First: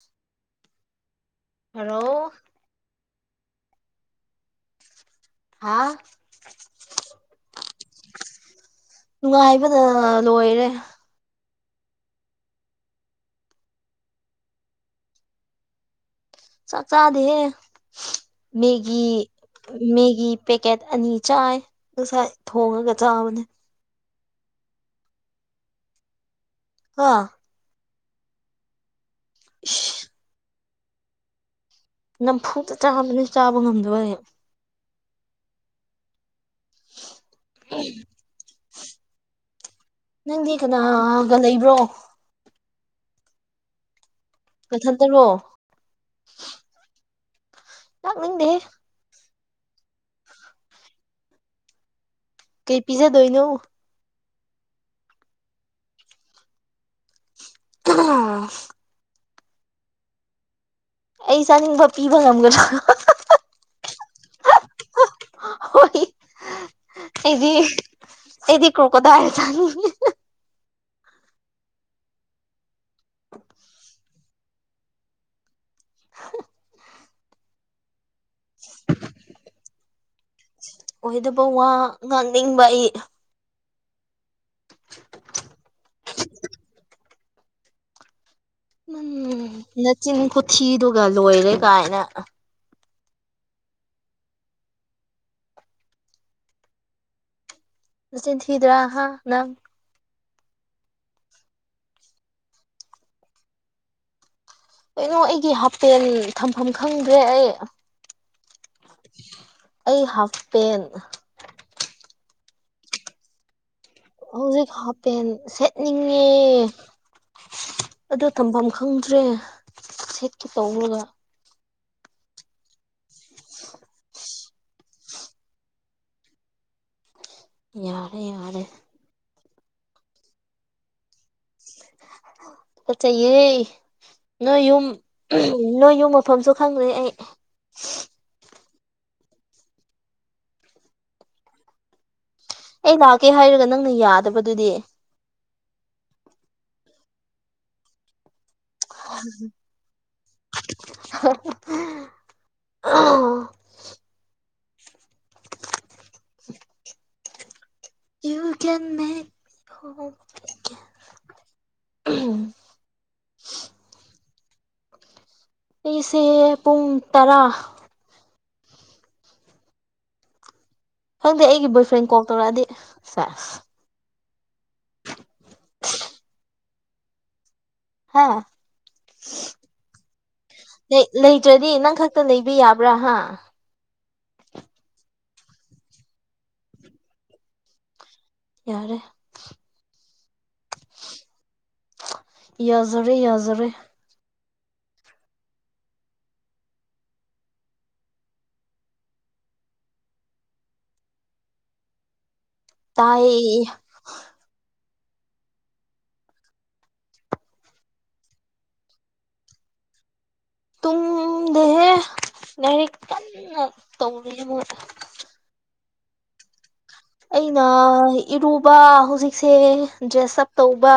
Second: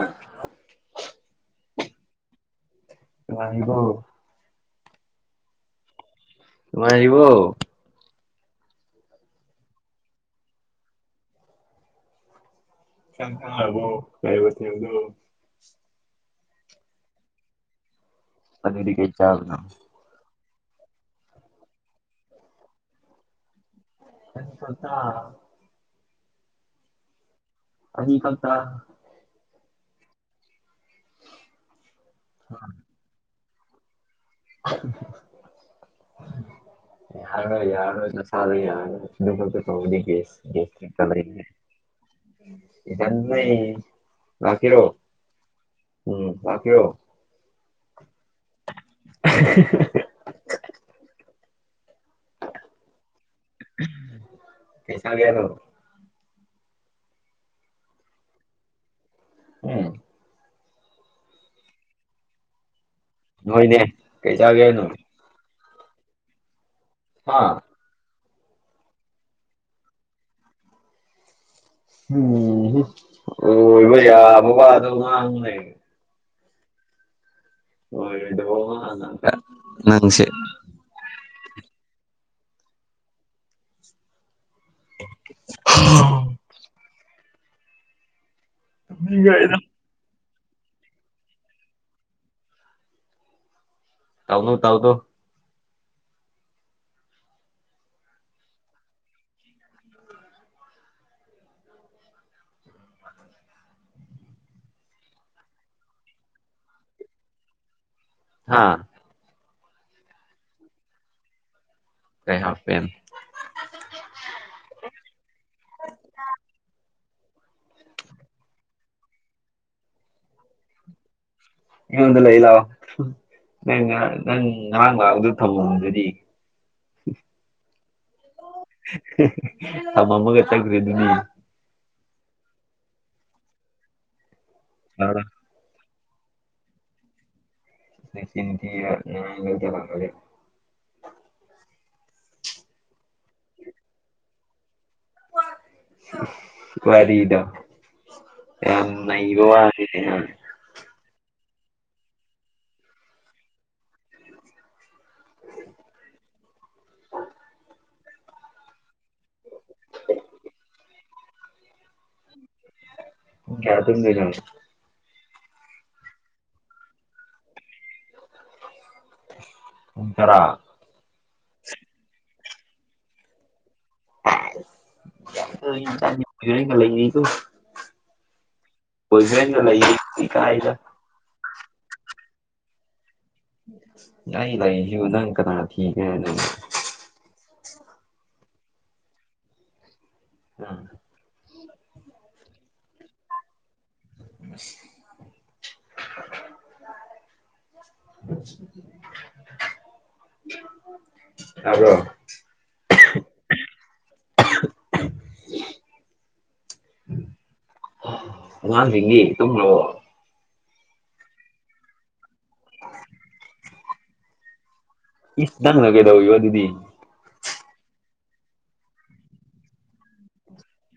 ꯑ ꯍꯂꯣ ꯋꯥꯕꯣ ꯍꯥꯥ ꯇꯃꯥꯏꯔꯤꯕꯣ ꯅꯨꯡꯉꯥꯏꯕꯗ ꯂꯣꯏꯔꯦ ꯆ ꯊ ꯍꯥꯏꯕꯣ ꯀꯥꯏꯕꯗꯨ ꯆꯥꯛ ꯆꯥꯗꯍꯦ ꯑꯗꯨꯗꯤ ꯃꯦꯒꯤ ꯀꯩ ꯆꯥꯕꯅꯣ ꯃꯦꯒꯤ ꯄꯦꯛꯀꯦꯠ ꯑꯅꯤ ꯆꯥꯏ ꯉꯁꯥꯏ ꯊꯣꯡꯉꯒ ꯆꯥꯕꯅꯦ ꯍ ꯐꯠꯇ ꯑ ꯑ ꯀ ꯇ [inaudible] ꯅꯝꯐꯨꯇ ꯆꯥꯕꯅꯤ ꯆꯥꯕ ꯉꯝꯗꯣꯏ [inaudible] ꯌꯥꯔ ꯌꯥꯔ ꯑꯣꯏꯣꯏ ꯆ ꯌꯥꯔꯔ ꯅꯪꯗꯤ ꯀꯦꯁꯦꯁ ꯀꯅꯥꯒ ꯂꯩ ꯂꯩꯕ꯭ꯔꯣ ꯎꯝ ꯆ ꯅ ꯀꯤꯔꯣ ꯅꯊꯟꯇꯔꯣ ꯎꯝꯀꯤꯔꯣ ꯌꯥ ꯅꯤꯡꯗꯦ [inaudible] ꯀꯩ ꯄꯤꯖꯥꯗꯏꯅ ꯀꯩꯁꯥꯒꯦ ꯅ ꯀꯩꯅ ꯎꯝ ꯑꯩ ꯆꯥꯅꯤꯡꯕ ꯄꯤꯕ ꯉꯝꯒꯅꯤ꯭ꯔ ꯅꯣꯏꯅꯦ ꯀꯩ ꯆꯥꯒꯦ ꯅꯅꯨꯡ ꯍ ꯑꯩꯗꯤ ꯑꯩꯗꯤ ꯀꯣ ꯀꯗ ꯍꯥꯏꯁꯥ ꯎꯝ ꯑꯣ ꯏꯕ ꯌꯥ ꯑꯕꯕꯥ ꯑꯗꯨ ꯉ [unintelligible] ꯑꯣꯗ ꯅꯪꯁꯦ ꯑꯣꯏꯗꯕ ꯋꯥ ꯉꯥꯡꯅꯤꯡꯕ ꯑꯩ ꯎ ꯃꯤꯒꯗ ꯊꯤꯗꯨꯒ ꯂꯣꯏꯔꯦ ꯀꯥꯏꯅ ꯇꯥꯎꯅ ꯇꯥꯎꯗ ꯑꯁ ꯊꯗ꯭ꯔꯥ ꯍꯥ ꯅꯪ ꯀꯩꯅꯣ ꯑꯩꯒꯤ ꯍꯥꯄꯦꯜ ꯊꯝꯐꯝ ꯈꯪꯗ꯭ꯔꯦ ꯑꯩ ꯑꯥ ꯑꯩ ꯍꯥꯞ ꯄꯦꯟ ꯀꯩ ꯍꯥꯦ ꯍꯧꯖꯤꯛ ꯍꯥꯞꯄꯦꯟ ꯑꯗꯣ ꯇꯝꯐꯝ ꯈꯪꯗ꯭ꯔꯦ ꯁꯦꯠꯀꯤ ꯇꯧꯔꯒ ꯑꯩꯉꯣꯟꯗ ꯂꯩ ꯂꯥꯛꯑꯣ ꯅꯪ ꯅꯪ ꯉꯔꯥꯡ ꯉꯔꯥꯡꯗ ꯊꯝꯃꯣ ꯑꯗꯨꯗꯤ ꯎ ꯌꯥꯔꯦ ꯌꯥꯔꯦ ꯑ ꯃꯃꯒ ꯇꯒꯔꯤꯦ ꯑꯗꯨꯗꯤ ꯑꯆꯥ ꯌꯦ ꯅ ꯌ ꯃꯐꯝꯁꯨ ꯈꯪꯗꯦ ꯑꯩ ꯇꯗ ꯐꯉꯂꯤ ꯆꯀꯦ ꯍꯥꯏꯔꯒ ꯅꯪꯅ ꯌꯥꯗꯕꯗꯨꯗꯤ ꯀꯔꯤꯗ ꯑꯦꯟꯅꯩꯕ ꯋꯥ ꯑ ꯀ ꯌꯥ ꯑꯗꯨꯗꯔꯣ ꯑꯩꯁꯦ ꯄꯨꯡ ꯇꯔꯥ ꯎ ꯇꯔꯥ ꯇꯧꯂꯗꯤ ꯁꯥ ꯅꯣꯏꯒꯤ ꯍꯦꯟꯖꯥꯡꯒ ꯑꯩꯅꯥ ꯂꯩꯕꯤ ꯕꯥꯗꯣ ꯍꯥ ꯍꯧꯖꯅꯥ ꯂꯩꯌꯦ ꯀꯗ ꯇ꯭ꯔꯗꯤ ꯅꯪ ꯈꯛꯇ ꯂꯩꯕ ꯌꯥꯕ꯭ꯔꯥ ꯍꯥ ꯅꯪ ꯂꯩꯏꯁꯨ ꯅꯪ ꯀꯅ ꯊꯤꯒꯦ ꯍꯥꯏ ꯅꯣ ꯌꯥꯔꯦ ꯑꯥ ꯌꯥꯖꯔꯦ ꯌꯥꯖꯔꯦ [unintelligible] [unintelligible] ꯇꯥꯕ꯭ꯔꯣ ꯇꯥꯏ [inaudible] ꯑꯉꯥꯡ ꯁꯤꯡꯗꯤ ꯇꯨꯝꯈ꯭ꯔꯕꯣ ꯇꯨꯝ ꯗꯦꯍꯦ ꯂꯩꯔꯤꯛ ꯀꯟꯅ ꯇꯧꯔꯤꯍꯦ ꯃꯣꯏ꯫ ꯏ ꯅꯪꯅ ꯀꯩꯗꯧ ꯔꯤꯕꯥ ꯑꯗꯨꯗꯤ ꯑꯩꯅ ꯏꯔꯨꯕ ꯍꯧꯖꯤꯛꯁꯦ ꯗ꯭ꯔꯦꯁ ꯑꯞ ꯇꯧꯕ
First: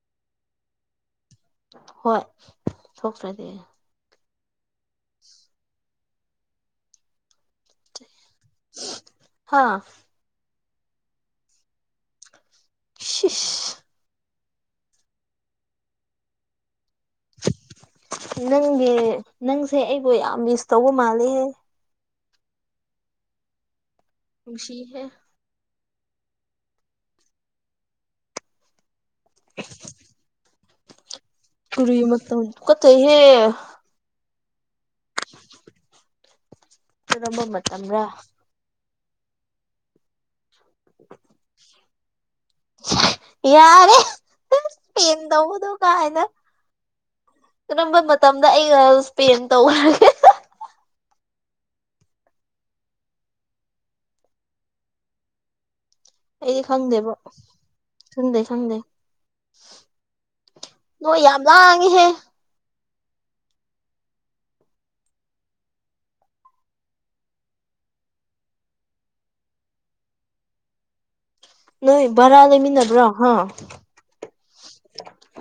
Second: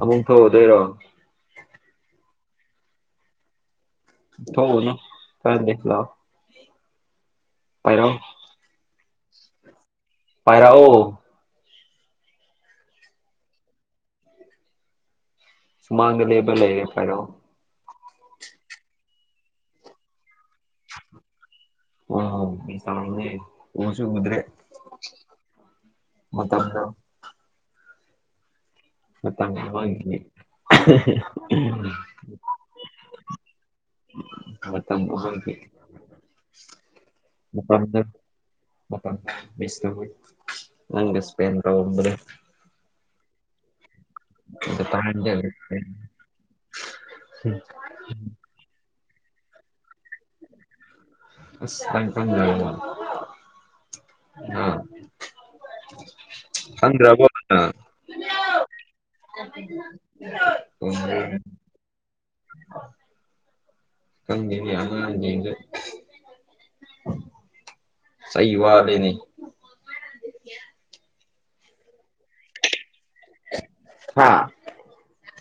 ꯑ ꯑꯃꯨꯛ ꯊ‌ꯣꯛꯑꯗꯣꯏꯔꯣ ꯍꯣꯏ ꯁꯣꯛꯈ꯭ꯔꯗꯤ ꯊꯣꯛ ꯎꯅꯨ ꯀꯟꯗꯦ ꯂꯥꯛꯑꯣ ꯍꯥꯏꯔꯣ ꯍꯥꯥ ꯄꯥꯏꯔꯛꯑꯣ ꯁꯤꯁ ꯁꯨꯃꯥꯡꯗ ꯂꯦꯞꯄ ꯂꯩꯔꯦ ꯄꯥꯏꯔꯣ ꯅꯪꯒꯤ ꯅꯪꯁꯦ ꯑꯩꯕꯨ ꯌꯥꯝ ꯃꯤꯁ ꯇꯧꯕ ꯃꯥꯜꯂꯦꯍꯦ ꯎꯝ ꯃꯤꯁ ꯇꯧꯔꯝꯅꯦ ꯎꯁꯨ ꯎꯗ꯭ꯔꯦ ꯅꯨꯡꯁꯤꯍꯦ ꯃꯇꯝꯗꯣ ꯃꯇꯝ ꯑꯃꯒꯤ ꯀꯔꯤ ꯃꯇꯝ [unintelligible] ꯃꯥꯇꯝ ꯑꯃꯒꯤ ꯅꯝꯕ ꯃꯇꯝꯔꯥ ꯃꯥꯇꯝ ꯔꯥ ꯃꯤꯁ ꯇꯧꯕꯩ ꯅꯪ ꯒꯥ ꯏꯁꯄꯦꯟ ꯇꯧꯔꯝꯕꯗꯣ ꯌꯥꯔꯦ ꯗ ꯄꯦꯟ ꯇꯥꯏꯝꯗ ꯇꯧꯕꯗꯣ ꯀ ꯍꯥꯏꯅ ꯀꯔꯝꯕ ꯃꯇꯝꯗ ꯑꯩꯒꯥ ꯄꯦꯟ ꯇꯧꯒꯥ ꯑꯁ ꯅꯪ ꯈꯪꯗꯔꯕꯣ ꯑꯩꯗꯤ ꯈꯪꯗ‌ꯦꯕ‌ꯣ ꯈꯪꯗ‌ꯦ ꯈꯪꯗ‌ꯦ ꯎꯝ ꯌꯥꯝ ꯂꯥꯡꯉꯤꯍꯦ ꯈꯪꯗꯦꯅꯦ ꯑꯉꯥꯡ ꯁꯤꯡꯖ ꯆꯩ ꯋꯥꯠꯂꯤꯅꯦ ꯅꯣꯏ ꯚꯔꯥ ꯂꯩꯃꯤꯟꯅꯕ꯭ꯔꯣ ꯍꯥ ꯍꯥ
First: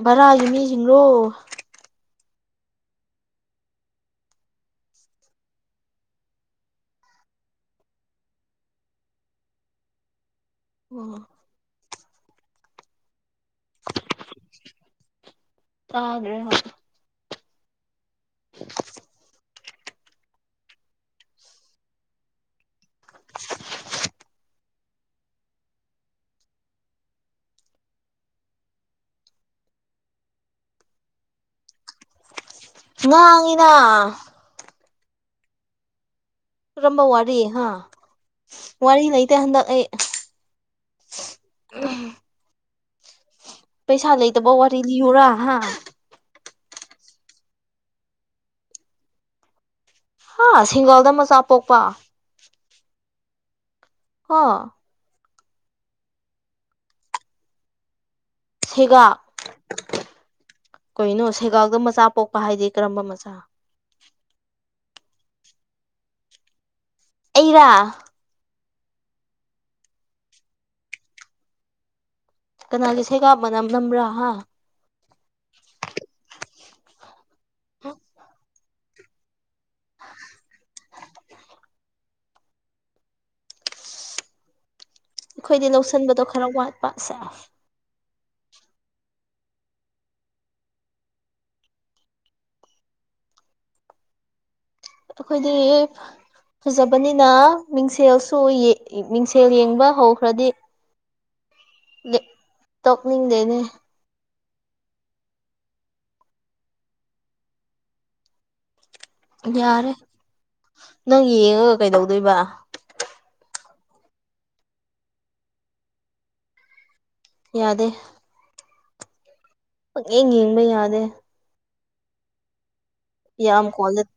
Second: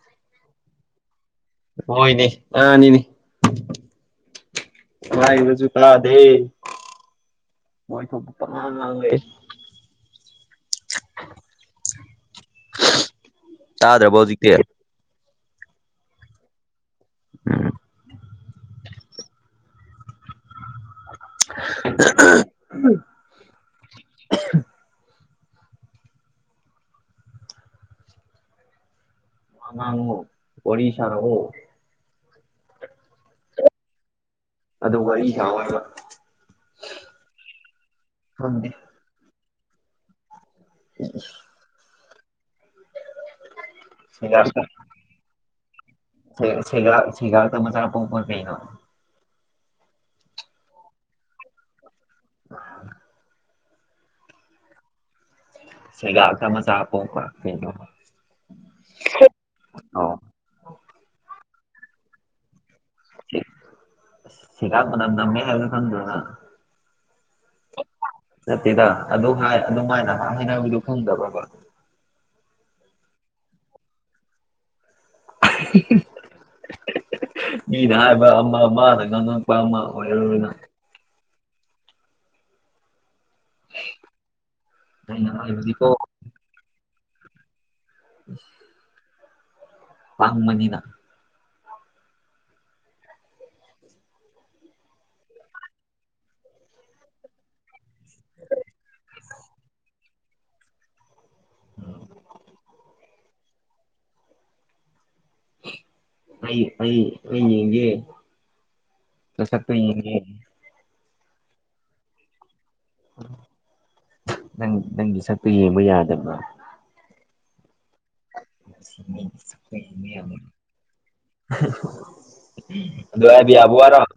ꯕꯔꯥꯒꯤ ꯃꯤꯁꯤꯡꯔꯣ ꯍꯣꯏꯅꯦ ꯑꯥꯅꯤꯅꯤ ꯍꯥꯏꯕꯥ ꯁꯨ ꯇꯥꯗꯦ ꯃꯣꯏ ꯊꯣꯛꯄ ꯄ ꯆꯥꯡ ꯉꯥꯡꯂꯩ ꯑꯣ ꯇꯥꯗ꯭ꯔꯕ ꯍꯧꯖꯤꯛꯇꯤ ꯇꯒ꯭ꯔꯦ ꯎꯝ [unintelligible] [unintelligible] ꯋꯥꯃ ꯑꯣꯔꯤꯁꯥ ꯅ ꯉ ꯑꯉꯗ ꯑꯗꯨ ꯋꯥꯔꯤ ꯁꯥꯕ ꯔꯝꯕ ꯋꯥꯔꯤ ꯍꯥ ꯋꯥꯔꯤ ꯂꯩꯇ ꯍꯟꯗꯛ ꯑꯩ ꯎ ꯄꯩꯁꯥ ꯂꯩꯇꯕ ꯋꯥꯔꯤ ꯂꯤꯌꯨꯔꯥ ꯍꯥ ꯦꯒꯦꯒ ꯇ ꯃ ꯆꯔ ꯄꯣꯄꯔ ꯀꯩꯅ ꯍꯥ ꯁꯤꯡꯒꯣꯜꯗ ꯃꯆꯥ ꯄꯣꯛꯄ [unintelligible] ꯍ ꯁꯤꯒ ꯃꯁꯥꯄꯣ ꯀ ꯁꯦꯒ ꯀꯩꯅꯣ ꯁꯦꯒꯥꯛꯗ ꯃꯆꯥ ꯄꯣꯛꯄ ꯍꯥꯏꯗꯤ ꯀꯔꯝꯕ ꯃꯆꯥꯥ ꯁꯤꯔꯥꯛꯄ ꯃꯇꯝ ꯅꯃꯦ ꯍꯥꯏ ꯐꯟꯗ ꯑꯩꯔ ꯆꯠꯇꯦꯗ ꯑꯗꯨ ꯍꯥꯏ ꯑꯗꯨꯃꯥꯏꯅ ꯍꯥꯏꯅꯕꯗꯨ ꯈꯪꯗꯕ꯭ꯔꯕ ꯀꯅꯥꯒꯤꯁꯦꯒꯥꯕꯅ ꯅꯝꯕ꯭ꯔꯥ ꯍꯥ ꯃꯤꯅ ꯍꯥꯏꯕ ꯑꯃ ꯑꯃꯅ ꯉꯥꯡꯉ ꯋꯥꯃ ꯑꯣꯏꯅ ꯑꯩꯅ ꯑꯩꯈꯣꯏꯗꯤ ꯍꯥꯏꯕꯗꯤꯀꯣ ꯂꯧꯁꯟꯕꯗꯣ ꯈꯔ ꯋꯥꯠꯄꯁꯦ ꯎ ꯋꯥ ꯃꯅꯤꯗ ꯑꯩꯈꯣꯏꯗꯤ ꯐꯖꯕꯅꯤꯅ ꯃꯤꯡꯁꯦꯜꯁꯨ ꯃꯤꯡꯁꯦꯜ ꯌꯦꯡꯕ ꯍꯧꯈ꯭ꯔꯗꯤ ꯇꯣꯛꯅꯤꯡꯗꯦꯅꯦ ꯑꯩ ꯑꯩ ꯑꯩꯦ ꯄꯁ ꯇ ꯌꯥꯔꯦ ꯅꯪ ꯌꯦꯡꯉꯒ ꯀꯩꯗꯧꯗꯣꯏꯕ ꯅꯪ ꯅꯪꯒꯤ ꯁꯛꯇꯨ ꯌꯦꯡꯕ ꯌꯥꯗꯕ꯭ꯔꯥ ꯌꯥꯗꯦ [inaudible] ꯌꯦꯡ ꯌꯥꯗꯕ꯭ꯔꯣ ꯌꯦꯡꯕ ꯌꯥꯗꯦ ꯑꯗꯨ ꯍꯥꯏꯕ ꯌꯥꯝ ꯌꯥꯝ ꯌꯥꯕ ꯀ꯭ꯋꯥ ꯋꯥꯔꯣ ꯌꯥꯝ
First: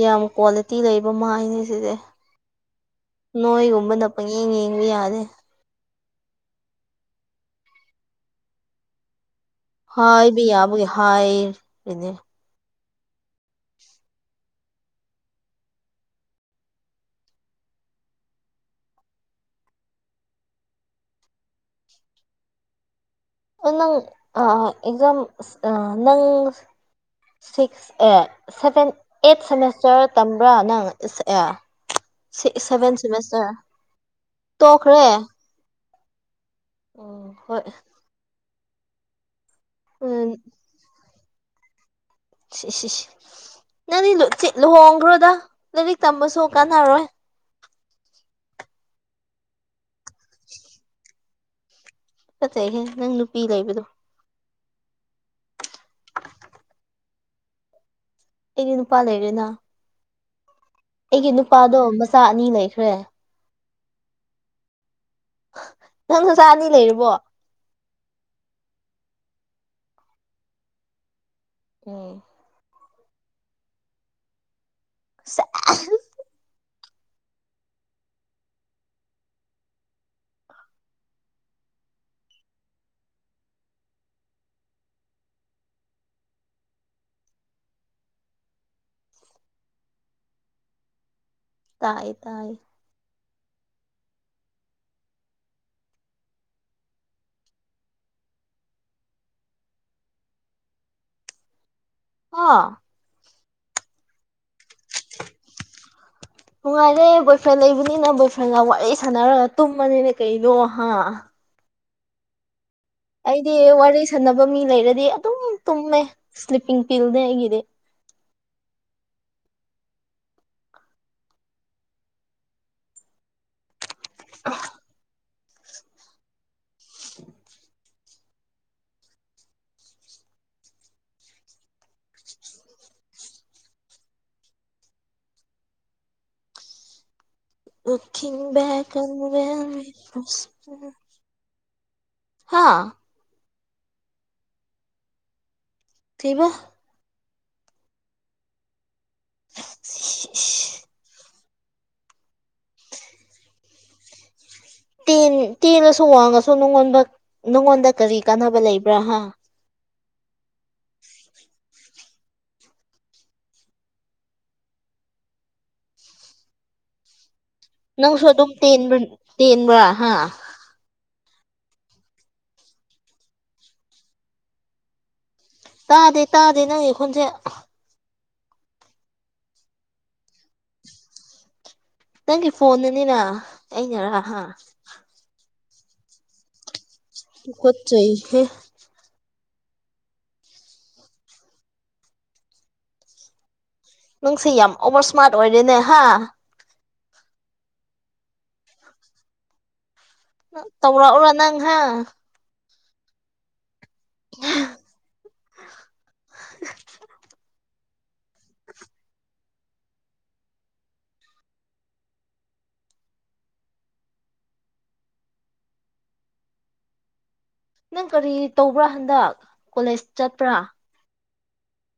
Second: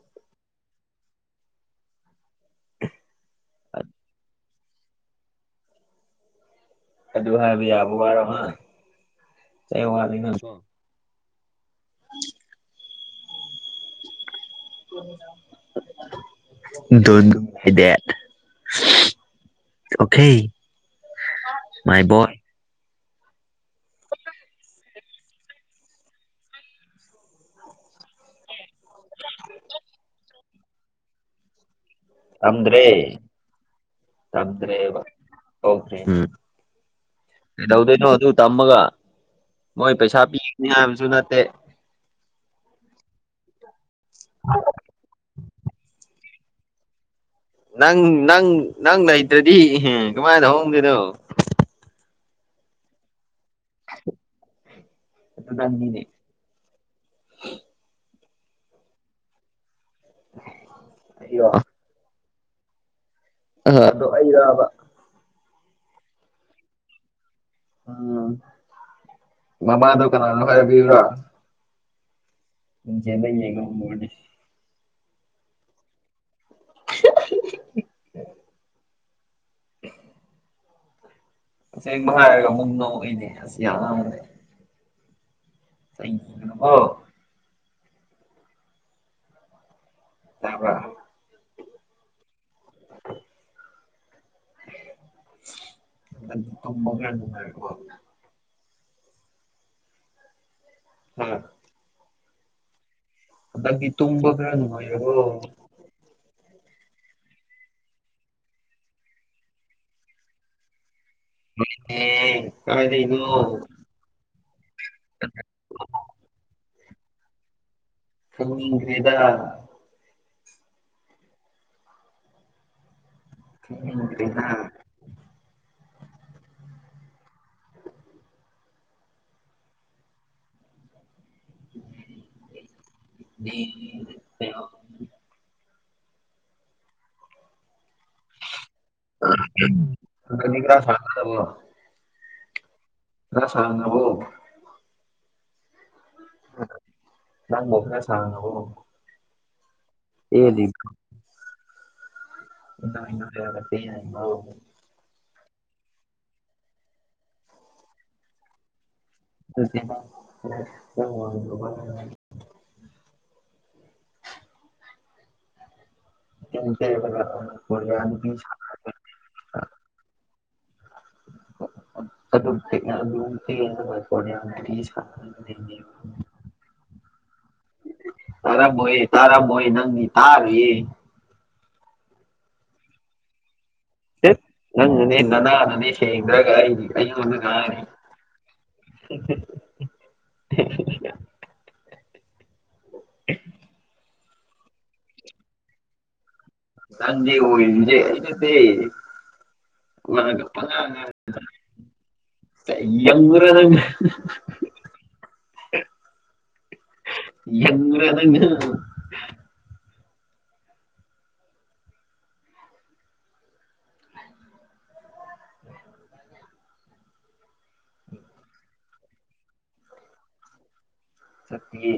ꯌꯥꯝ ꯀ꯭ꯋꯥꯂꯤꯇꯤ ꯂꯩ ꯃꯥꯏꯅꯦ ꯁꯤꯁꯦ ꯅꯣꯏꯒꯨꯝꯕꯅ ꯄꯪꯌꯦꯡ ꯌꯦꯡꯕ ꯌꯥꯅꯤꯦ ꯑꯗꯨꯗꯨ ꯍꯥꯏꯥꯏꯕꯤ ꯌꯥꯕꯉ ꯍꯥꯏꯕꯤ ꯌꯥꯕꯨꯒꯤ ꯍꯥꯏꯅꯦ [inaudible] ꯍꯥꯏ ꯗꯦꯠ ꯑꯣꯈꯦ ꯃꯥꯏꯕ ꯅꯪ ꯑ ꯏꯝ ꯅꯪ ꯁꯤꯛꯁ ꯑꯦ ꯁꯚꯦꯟ ꯑꯩꯠ ꯁꯦꯃꯦꯁꯇꯔ ꯇꯝꯕ꯭ꯔꯥ ꯅꯪ ꯏꯁ ꯑꯦ ꯁꯦꯚꯦꯟ ꯇꯝꯗ꯭ꯔꯦ ꯁꯦꯃꯤꯁꯇꯔ ꯇꯣꯛꯈ꯭ꯔꯦ ꯎꯝ ꯍꯣꯏ ꯎꯝꯗꯧꯗꯩꯅꯣ ꯑꯗꯨ ꯇꯃꯒ ꯃꯣꯏ ꯎꯝ ꯄꯩꯁꯥꯤ ꯅꯁꯨ ꯅꯠꯇ ꯁꯤ ꯁꯤ ꯅꯪꯅꯤ ꯆ ꯂꯨꯍꯣꯡꯈ꯭ꯔꯣꯗ ꯂꯥꯏꯔꯤꯛ ꯇꯝꯕꯁꯨ ꯀꯅꯥꯔꯣꯏ ꯅꯪ ꯅꯪ ꯅꯪ ꯂꯩꯇ꯭ꯔꯗꯤ ꯀꯃꯥꯏꯅ ꯍꯧꯍꯣꯡꯗꯣꯏꯅꯣ ꯐꯠꯇꯩꯍꯦ ꯅꯪ ꯅꯨꯄꯤ ꯂꯩꯕꯗꯣ ꯑꯗꯨ ꯇꯅꯤꯅꯦ ꯑꯩꯗꯤ ꯅꯨꯄꯥ ꯂꯩꯔꯦꯅ ꯎ ꯑꯩꯒꯤ ꯅꯨꯄꯥꯗꯣ ꯃꯆꯥ ꯑꯅꯤ ꯂꯩꯈ꯭ꯔꯦ ꯑꯗꯣ ꯑꯩꯔꯥꯕ ꯅꯪ ꯅꯆꯥ ꯑꯅꯤ ꯂꯩꯔꯕꯣ ꯎꯝ ꯃꯃꯥꯗꯣ ꯀꯅꯥꯅꯣ ꯍꯥꯏꯕꯤꯕ꯭ꯔꯥ ꯎꯝ ꯆꯦꯂ ꯌꯦꯡꯉꯦ [inaudible] [unintelligible] [unintelligible] ꯉꯁ ꯍꯥꯏꯔꯒ ꯑꯨꯝꯛ ꯅꯧ ꯑꯩꯅꯦ ꯑꯁ ꯌꯥꯝꯦ ꯑꯣ ꯑꯕ ꯇꯥꯏ ꯇꯥꯏ [inaudible] ꯇꯃ ꯐ ꯍꯥꯥ ꯑꯥ ꯑꯗꯒꯤ ꯇꯨꯝꯕ ꯀꯅꯅꯨꯡꯉ ꯌꯥꯒꯣ ꯅꯨꯡꯉꯥꯏꯔꯦ ꯕꯣꯏ ꯐ꯭ꯔꯦꯟ ꯂꯩꯕꯅꯤꯅ ꯕꯣꯏ ꯐ꯭ꯔꯦꯟꯒ ꯋꯥꯔꯤ ꯁꯥꯟꯅꯔꯒ ꯇꯨꯝꯃꯅꯤꯅꯦ ꯀꯩꯅꯣ ꯍꯥ ꯎꯝ ꯑꯩꯗꯤ ꯋꯥꯔꯤ ꯁꯅ ꯃꯤ ꯂꯩꯔꯗꯤ ꯑꯗꯨꯝ ꯇꯨꯝꯃꯦ ꯁ꯭ꯂꯤꯞꯄꯤꯡ ꯐꯤꯜꯗꯤ ꯑꯩꯒꯤꯗꯤ ꯊꯃ ꯀꯦꯗ [unintelligible] [unintelligible] ꯂꯈꯤꯤꯡꯕ ꯀ ꯈꯔ ꯔꯦꯁ ꯁꯥꯡꯅꯕꯣ ꯍꯥꯥ ꯁꯅ ꯑꯣ ꯊꯕ ꯅꯪ ꯃꯅꯦ ꯁ ꯑꯣ ꯁꯤ ꯁꯤ ꯑꯦ ꯇꯦꯜꯂꯁꯨ ꯋꯥꯡꯉꯁꯨ ꯅꯉꯣꯟꯗ ꯅꯉꯣꯟꯗ ꯀꯔꯤ ꯀꯥꯟꯅꯕ ꯂꯩꯕ [unintelligible] [unintelligible] ꯅꯪ ꯁꯣ ꯑꯗꯨꯝ ꯇ ꯇꯦꯟꯕ ꯍꯥ ꯑꯗꯨꯔꯤ ꯇꯥꯗꯦ ꯇꯥꯗꯦ ꯅꯪ ꯑꯩꯈꯣꯟꯁꯦ ꯇꯔꯃꯣꯏ ꯇꯥꯔꯃꯣꯏ ꯅꯪꯅꯤ ꯇꯥꯔ ꯅꯪꯒꯤ ꯐꯣꯟꯅꯤꯅ ꯦ ꯅꯪ ꯅꯅꯦ ꯅꯅꯥ ꯅꯅꯦ ꯁꯦꯡ꯭ꯔꯒꯔꯤ ꯀꯩ ꯀꯅꯤ ꯇꯨꯀꯠꯆꯩꯍꯦ [unintelligible] ꯅꯪꯁꯤ ꯌꯥꯝ ꯑꯣꯚꯔ ꯏꯁꯃꯥꯔꯠ ꯑꯣꯏꯔꯦꯅꯦ ꯍꯥ ꯪꯗꯤ ꯑꯣꯏꯖꯦ ꯇꯧꯔꯥ ꯎꯔꯥ ꯅꯪ ꯍꯥ ꯇꯃꯔ ꯑꯗꯨꯦ ꯌꯦ [unintelligible] ꯅꯪ ꯀꯔꯤ ꯇꯧꯕ꯭ꯔꯥ ꯍꯟꯗꯛ ꯀꯣꯂꯦꯖ ꯆꯠꯄ꯭ꯔꯥ ꯁꯇꯦ ꯅꯤꯦ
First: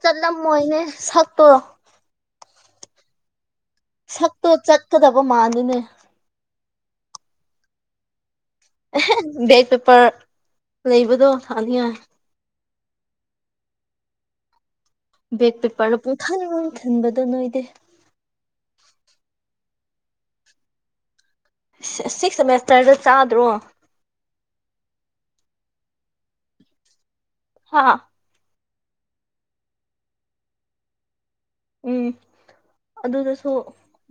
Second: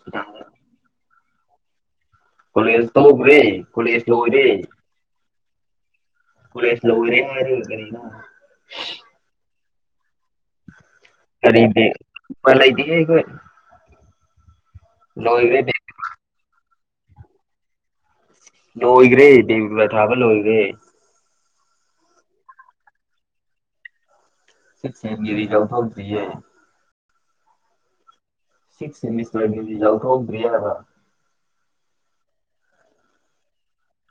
ꯆꯠꯂꯝꯃꯣꯏꯅꯦ ꯁꯛꯇꯣ ꯀꯣꯁ ꯇꯣꯦ ꯁꯛꯇꯣ ꯆꯠꯀꯗꯕ ꯃꯥꯥꯟꯜꯂꯤꯅꯦ ꯄꯨꯁ ꯂ ꯑꯣꯏꯋꯔꯦ ꯍꯥꯏꯔꯦ ꯑꯣꯏꯦꯔꯦ ꯕꯦꯛꯦꯛ ꯄꯦꯄꯔ ꯂꯩꯕꯗꯣ ꯀꯔꯤ ꯊꯥꯗ ꯕꯦꯛ ꯎꯄꯥꯏ ꯂꯩꯇꯦꯍꯦ ꯑꯩꯈꯣꯏ ꯕꯦꯛ ꯄꯦꯄꯔꯗ ꯄꯨꯡꯊꯟ ꯃꯥꯡ ꯊꯟꯕꯗ ꯅꯣꯏꯗꯦ ꯂꯣꯏꯈ꯭ꯔꯦ ꯗꯦꯕꯤꯕ ꯊꯥꯕ ꯂꯣꯏꯈꯔꯦ ꯁꯤꯛꯁ ꯁꯦꯃꯦꯁꯇꯔꯗ ꯆꯥꯗ꯭ꯔꯣ ꯁꯤꯁꯒꯤꯔꯤ ꯌꯥꯎ ꯊꯧꯖꯌꯦ ꯍꯥꯥ ꯁꯤꯁ ꯏꯂꯤꯁ ꯏꯎꯊ ꯔꯤꯦ ꯅꯕ ꯎꯝ ꯑꯗꯨꯗꯁꯨ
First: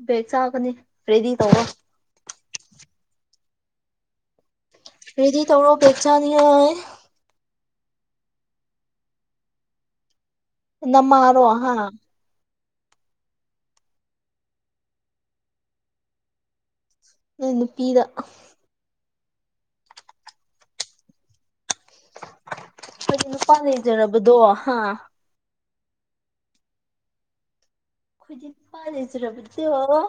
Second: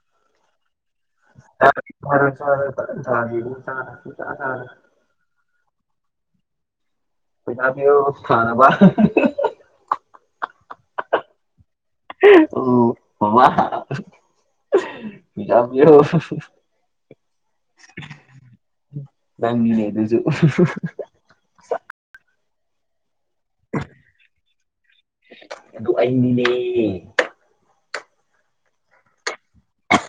ꯕꯦꯛ ꯆꯥꯒꯅꯤ ꯔꯦꯗꯤ ꯇꯧꯔꯣ ꯐꯔ ꯆꯔ ꯊꯔ ꯔꯗꯤ ꯊꯧꯔꯣ ꯄꯦꯆꯅꯤ ꯄꯖꯥꯕꯤ ꯁꯥꯅꯅꯕ ꯅꯃ ꯑꯔꯣ ꯍꯥ ꯑꯣ ꯍ ꯄꯒꯤꯔ ꯎ ꯅꯨꯄꯤꯤꯗ ꯅꯪꯅꯦ ꯑꯗꯨꯁꯨ ꯑꯩꯔꯤ ꯃꯄꯥ ꯂꯩꯖꯔꯕꯗꯣ ꯍꯥ ꯑꯗꯨ ꯑꯩꯅꯤꯅꯦ ꯈꯨꯣꯏꯗꯤ ꯄꯖꯁꯤꯔꯕꯨꯗꯤ ꯑꯣ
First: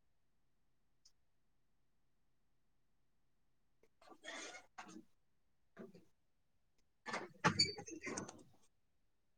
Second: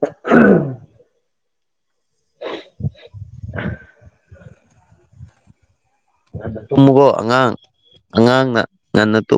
[inaudible] [inaudible] ꯎꯝ ꯑꯗꯨꯃꯨꯛ ꯉꯟꯅ ꯇ